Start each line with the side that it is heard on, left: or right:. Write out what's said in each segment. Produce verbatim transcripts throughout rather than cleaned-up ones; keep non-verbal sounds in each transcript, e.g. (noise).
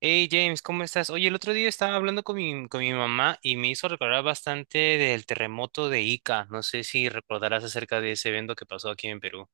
right: Hey James, ¿cómo estás? Oye, el otro día estaba hablando con mi, con mi mamá y me hizo recordar bastante del terremoto de Ica. No sé si recordarás acerca de ese evento que pasó aquí en Perú.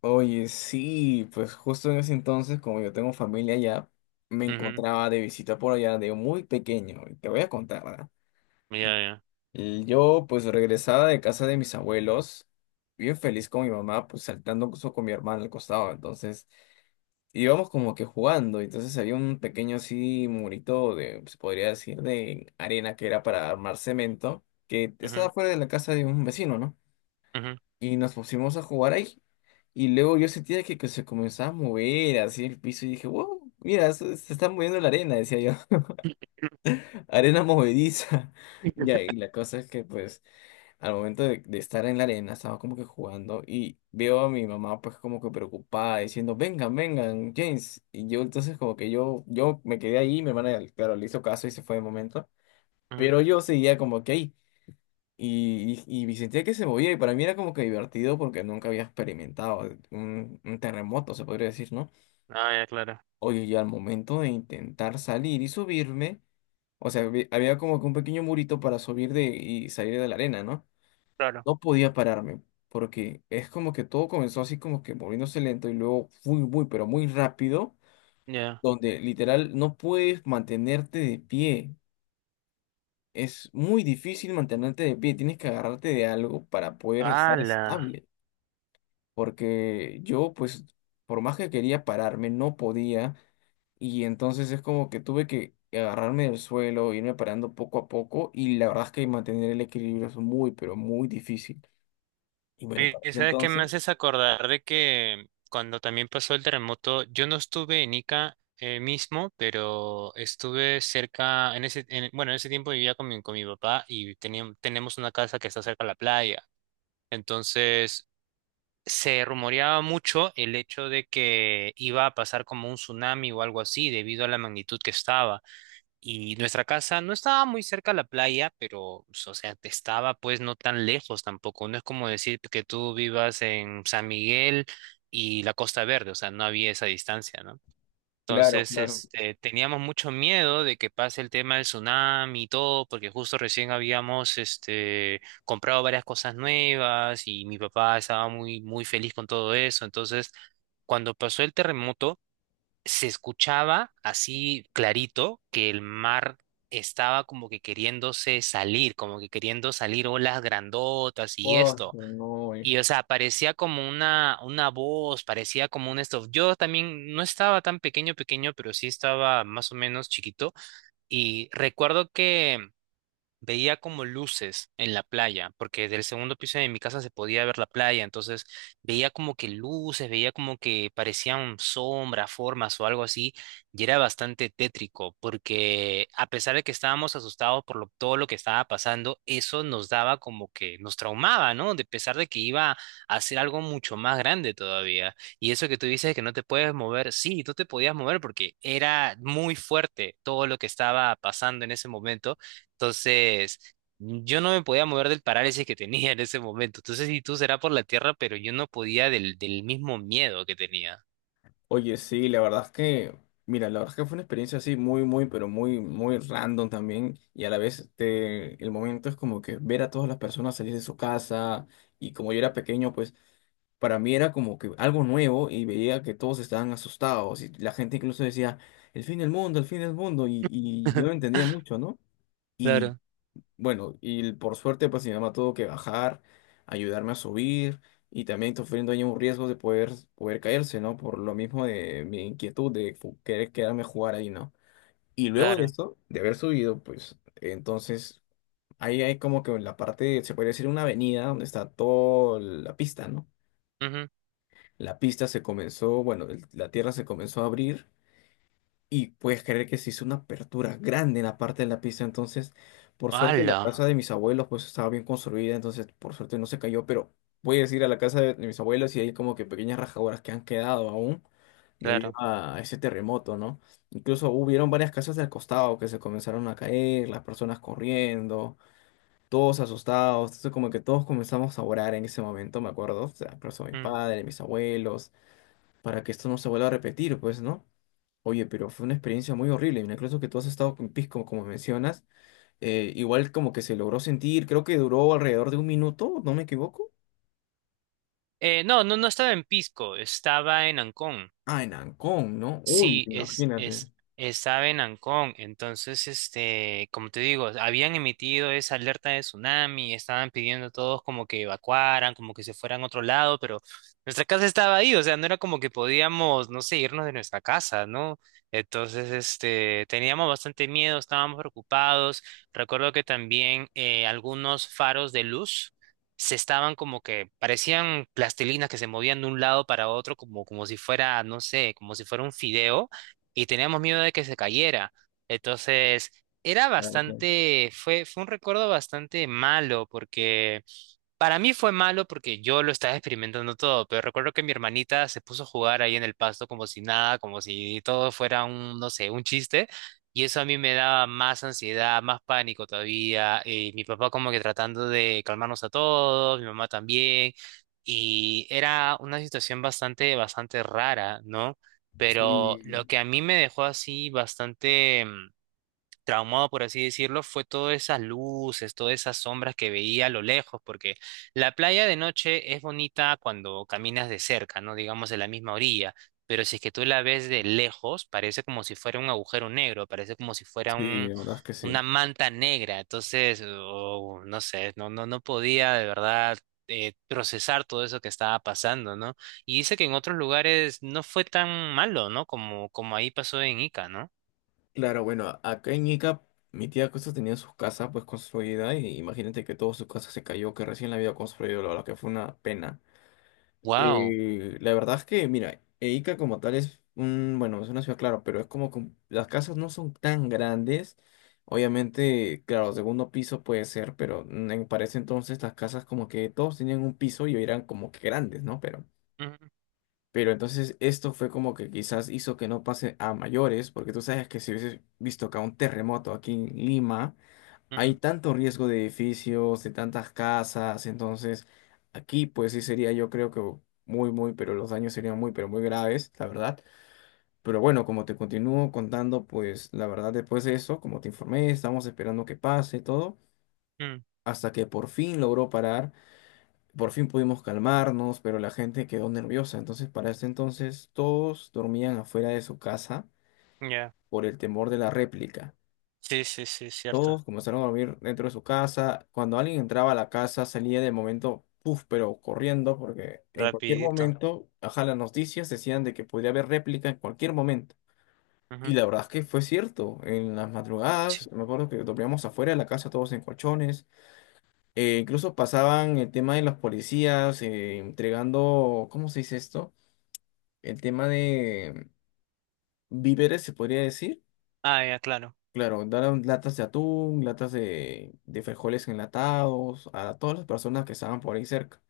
left: Oye, sí, pues justo en ese entonces, como yo tengo familia allá, me
right: Ujú.
left: encontraba de visita por allá de muy pequeño. Y te voy a contar, ¿verdad?
right: Ya, ya.
left: Y yo, pues, regresaba de casa de mis abuelos, bien feliz con mi mamá, pues, saltando incluso con mi hermana al costado. Entonces, íbamos como que jugando. Entonces, había un pequeño así murito de, se podría decir, de arena que era para armar cemento, que estaba
right: Ujú,
left: fuera de la casa de un vecino, ¿no?
right: ujú,
left: Y nos pusimos a jugar ahí. Y luego yo sentía que, que se comenzaba a mover así el piso y dije, wow, mira, se, se está moviendo la arena, decía yo, (laughs) arena movediza. (laughs) Ya, y la cosa es que pues al momento de, de estar en la arena estaba como que jugando y veo a mi mamá pues como que preocupada diciendo, vengan, vengan, James. Y yo entonces como que yo, yo me quedé ahí, mi hermana claro, le hizo caso y se fue de momento,
right: ujú.
left: pero yo seguía como que ahí. Y, y, y sentía que se movía y para mí era como que divertido porque nunca había experimentado un, un terremoto, se podría decir, ¿no?
right: Ah, ya, claro.
left: Oye, y al momento de intentar salir y subirme, o sea, había había como que un pequeño murito para subir de, y salir de la arena, ¿no?
right: Claro.
left: No podía pararme porque es como que todo comenzó así como que moviéndose lento y luego muy, muy, pero muy rápido,
right: Ya.
left: donde literal no puedes mantenerte de pie. Es muy difícil mantenerte de pie, tienes que agarrarte de algo para poder estar
right: ¡Hala!
left: estable. Porque yo pues por más que quería pararme no podía y entonces es como que tuve que agarrarme del suelo, irme parando poco a poco y la verdad es que mantener el equilibrio es muy pero muy difícil. Y bueno,
right: Oye,
left: para ese
right: ¿sabes qué me
left: entonces,
right: haces acordar de que cuando también pasó el terremoto, yo no estuve en Ica eh, mismo, pero estuve cerca, en ese, en- bueno, en ese tiempo vivía con mi, con mi papá y teníamos, tenemos una casa que está cerca de la playa. Entonces, se rumoreaba mucho el hecho de que iba a pasar como un tsunami o algo así debido a la magnitud que estaba. Y nuestra casa no estaba muy cerca a la playa, pero, pues, o sea, te estaba pues no tan lejos tampoco. No es como decir que tú vivas en San Miguel y la Costa Verde, o sea, no había esa distancia, ¿no?
left: claro,
right: Entonces,
left: claro.
right: este, teníamos mucho miedo de que pase el tema del tsunami y todo, porque justo recién habíamos, este, comprado varias cosas nuevas y mi papá estaba muy, muy feliz con todo eso. Entonces, cuando pasó el terremoto, se escuchaba así clarito que el mar estaba como que queriéndose salir, como que queriendo salir olas grandotas y
left: Oh,
right: esto.
left: no.
right: Y, o sea, parecía como una, una voz, parecía como un esto. Yo también no estaba tan pequeño, pequeño, pero sí estaba más o menos chiquito. Y recuerdo que veía como luces en la playa, porque del segundo piso de mi casa se podía ver la playa, entonces veía como que luces, veía como que parecían sombras, formas o algo así, y era bastante tétrico, porque a pesar de que estábamos asustados por lo- todo lo que estaba pasando, eso nos daba como que nos traumaba, ¿no? De pesar de que iba a ser algo mucho más grande todavía. Y eso que tú dices que no te puedes mover, sí, tú te podías mover porque era muy fuerte todo lo que estaba pasando en ese momento, entonces yo no me podía mover del parálisis que tenía en ese momento. Entonces, si tú será por la tierra, pero yo no podía del, del mismo miedo que tenía.
left: Oye, sí, la verdad es que, mira, la verdad es que fue una experiencia así muy, muy, pero muy, muy random también. Y a la vez, este, el momento es como que ver a todas las personas salir de su casa. Y como yo era pequeño, pues para mí era como que algo nuevo y veía que todos estaban asustados. Y la gente incluso decía, el fin del mundo, el fin del mundo. Y, y yo no
right: (laughs)
left: entendía mucho, ¿no?
right: Claro,
left: Bueno, y por suerte, pues mi mamá tuvo que bajar, ayudarme a subir y también sufriendo ahí un riesgo de poder, poder caerse, ¿no? Por lo mismo de mi inquietud de fu- querer quedarme a jugar ahí, ¿no? Y luego de
right: claro.
left: eso, de haber subido, pues entonces ahí hay como que la parte, se podría decir una avenida donde está toda la pista, ¿no?
right: Ujú.
left: La pista se comenzó, bueno, el- la tierra se comenzó a abrir y puedes creer que se hizo una apertura grande en la parte de la pista. Entonces, por suerte, la
right: ¡Hala!
left: casa de mis abuelos pues estaba bien construida. Entonces, por suerte no se cayó. Pero puedes ir a la casa de, de mis abuelos y hay como que pequeñas rajaduras que han quedado aún debido
right: Claro.
left: a ese terremoto, ¿no? Incluso hubieron varias casas del costado que se comenzaron a caer, las personas corriendo, todos asustados. Entonces, como que todos comenzamos a orar en ese momento, me acuerdo. O sea, por eso mis
right: Mm.
left: padres, mis abuelos, para que esto no se vuelva a repetir, pues, ¿no? Oye, pero fue una experiencia muy horrible. Incluso que tú has estado con Pisco, como mencionas, eh, igual como que se logró sentir, creo que duró alrededor de un minuto, ¿no me equivoco?
right: Eh, no, no, no estaba en Pisco, estaba en Ancón.
left: Ah, en Ancón, ¿no? Uy,
right: Sí, es,
left: imagínate.
right: es, estaba en Ancón, entonces, este, como te digo, habían emitido esa alerta de tsunami, estaban pidiendo a todos como que evacuaran, como que se fueran a otro lado, pero nuestra casa estaba ahí, o sea, no era como que podíamos, no sé, irnos de nuestra casa, ¿no? Entonces, este, teníamos bastante miedo, estábamos preocupados. Recuerdo que también eh, algunos faros de luz se estaban como que parecían plastilinas que se movían de un lado para otro como, como si fuera, no sé, como si fuera un fideo y teníamos miedo de que se cayera. Entonces, era
left: Claro, claro.
right: bastante, fue, fue un recuerdo bastante malo porque para mí fue malo porque yo lo estaba experimentando todo, pero recuerdo que mi hermanita se puso a jugar ahí en el pasto como si nada, como si todo fuera un, no sé, un chiste, y eso a mí me daba más ansiedad, más pánico todavía, y mi papá como que tratando de calmarnos a todos, mi mamá también, y era una situación bastante, bastante rara, ¿no? Pero
left: Sí,
right: lo que a mí me dejó así bastante mm, traumado, por así decirlo, fue todas esas luces, todas esas sombras que veía a lo lejos, porque la playa de noche es bonita cuando caminas de cerca, ¿no? Digamos de la misma orilla, pero si es que tú la ves de lejos, parece como si fuera un agujero negro, parece como si fuera
left: sí,
right: un,
left: la verdad es que sí.
right: una manta negra, entonces, oh, no sé, no, no, no podía de verdad eh, procesar todo eso que estaba pasando, ¿no? Y dice que en otros lugares no fue tan malo, ¿no? Como, como ahí pasó en Ica, ¿no?
left: Claro, bueno, a- acá en Ica, mi tía Costa tenía su casa pues construida y imagínate que toda su casa se cayó, que recién la había construido, la verdad que fue una pena.
right: Wow.
left: Eh, la verdad es que, mira, e Ica como tal es un, bueno, es una ciudad, claro, pero es como que las casas no son tan grandes. Obviamente, claro, segundo piso puede ser, pero mm, en- para ese entonces las casas como que todos tenían un piso y eran como que grandes, ¿no? Pero, pero entonces esto fue como que quizás hizo que no pase a mayores, porque tú sabes que si hubiese visto acá un terremoto aquí en Lima, hay tanto riesgo de edificios, de tantas casas, entonces aquí pues sí sería yo creo que muy, muy, pero los daños serían muy, pero muy graves, la verdad. Pero bueno, como te continúo contando, pues la verdad después de eso, como te informé, estamos esperando que pase todo,
right: Mm,
left: hasta que por fin logró parar, por fin pudimos calmarnos, pero la gente quedó nerviosa, entonces para ese entonces todos dormían afuera de su casa
right: ya.
left: por el temor de la réplica.
right: Sí, sí, sí, cierto.
left: Todos comenzaron a dormir dentro de su casa. Cuando alguien entraba a la casa, salía de momento, puff, pero corriendo, porque en cualquier
right: Rapidito.
left: momento, ajá, las noticias decían de que podía haber réplica en cualquier momento. Y
right: Ujú.
left: la verdad es que fue cierto. En las
right: Sí.
left: madrugadas, me acuerdo que dormíamos afuera de la casa todos en colchones. Eh, incluso pasaban el tema de los policías eh, entregando, ¿cómo se dice esto? El tema de víveres, se podría decir.
right: Ah, ya, claro.
left: Claro, daban latas de atún, latas de, de frijoles enlatados, a todas las personas que estaban por ahí cerca.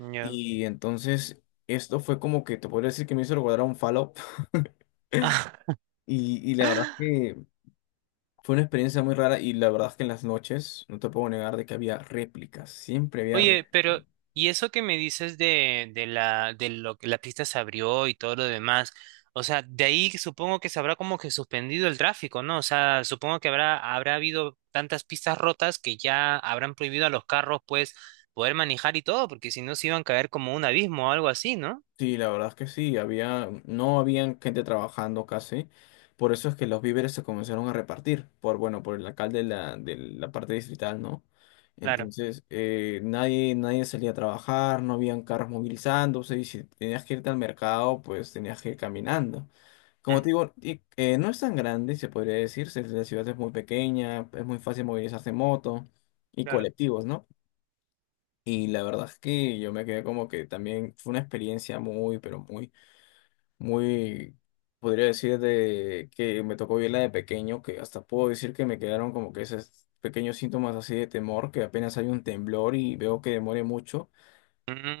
right: Ya.
left: Y entonces esto fue como que te podría decir que me hizo recordar a un Fallout. (laughs)
right: (laughs)
left: Y, y la verdad es que fue una experiencia muy rara y la verdad es que en las noches, no te puedo negar de que había réplicas, siempre había
right: Oye,
left: réplicas.
right: pero, ¿y eso que me dices de, de la, de lo que la pista se abrió y todo lo demás? O sea, de ahí supongo que se habrá como que suspendido el tráfico, ¿no? O sea, supongo que habrá, habrá habido tantas pistas rotas que ya habrán prohibido a los carros, pues, poder manejar y todo, porque si no se iban a caer como un abismo o algo así, ¿no?
left: Sí, la verdad es que sí, había, no habían gente trabajando casi, por eso es que los víveres se comenzaron a repartir, por, bueno, por el alcalde de la, de la parte distrital, ¿no?
right: Claro.
left: Entonces, eh, nadie, nadie salía a trabajar, no habían carros movilizándose, y si tenías que irte al mercado, pues tenías que ir caminando. Como te
right: Mm,
left: digo, y- eh, no es tan grande, se podría decir, se- la ciudad es muy pequeña, es muy fácil movilizarse en moto y
right: claro.
left: colectivos, ¿no? Y la verdad es que yo me quedé como que también fue una experiencia muy, pero muy muy, podría decir, de que me tocó vivirla de pequeño, que hasta puedo decir que me quedaron como que esos pequeños síntomas así de temor, que apenas hay un temblor y veo que demore mucho,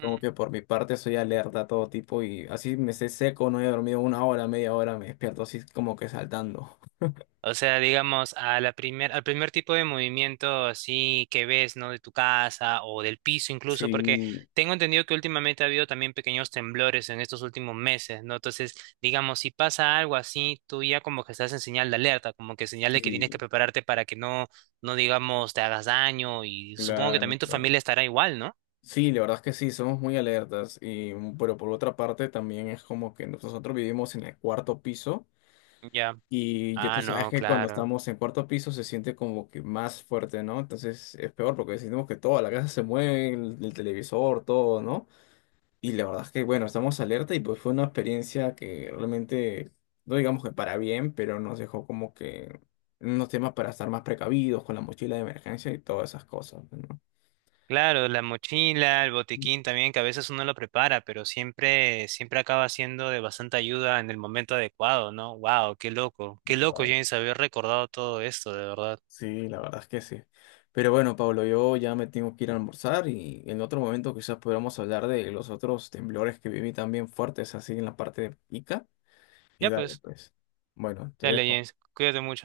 left: como que por mi parte soy alerta a todo tipo y así me esté seco, no he dormido una hora, media hora, me despierto así como que saltando. (laughs)
right: O sea, digamos, a la primer, al primer tipo de movimiento así que ves, ¿no? De tu casa o del piso incluso, porque
left: Sí,
right: tengo entendido que últimamente ha habido también pequeños temblores en estos últimos meses, ¿no? Entonces, digamos, si pasa algo así, tú ya como que estás en señal de alerta, como que señal de que tienes que
left: sí,
right: prepararte para que no, no digamos, te hagas daño, y supongo que
left: claro,
right: también tu
left: claro.
right: familia estará igual, ¿no?
left: Sí, la verdad es que sí, somos muy alertas, y, pero por otra parte también es como que nosotros vivimos en el cuarto piso.
right: Ya.
left: Y ya tú
right: Ah,
left: sabes
right: no,
left: que cuando
right: claro.
left: estamos en cuarto piso se siente como que más fuerte, ¿no? Entonces es peor porque sentimos que toda la casa se mueve, el, el televisor, todo, ¿no? Y la verdad es que, bueno, estamos alerta y pues fue una experiencia que realmente, no digamos que para bien, pero nos dejó como que unos temas para estar más precavidos con la mochila de emergencia y todas esas cosas, ¿no?
right: Claro, la mochila, el botiquín también, que a veces uno lo prepara, pero siempre, siempre acaba siendo de bastante ayuda en el momento adecuado, ¿no? Wow, qué loco, qué loco,
left: Claro.
right: James, haber recordado todo esto, de verdad.
left: Sí, la verdad es que sí. Pero bueno, Pablo, yo ya me tengo que ir a almorzar y en otro momento quizás podamos hablar de los otros temblores que viví también fuertes así en la parte de Ica. Y
right: Ya
left: dale,
right: pues,
left: pues. Bueno, te
right: dale,
left: dejo.
right: James, cuídate mucho.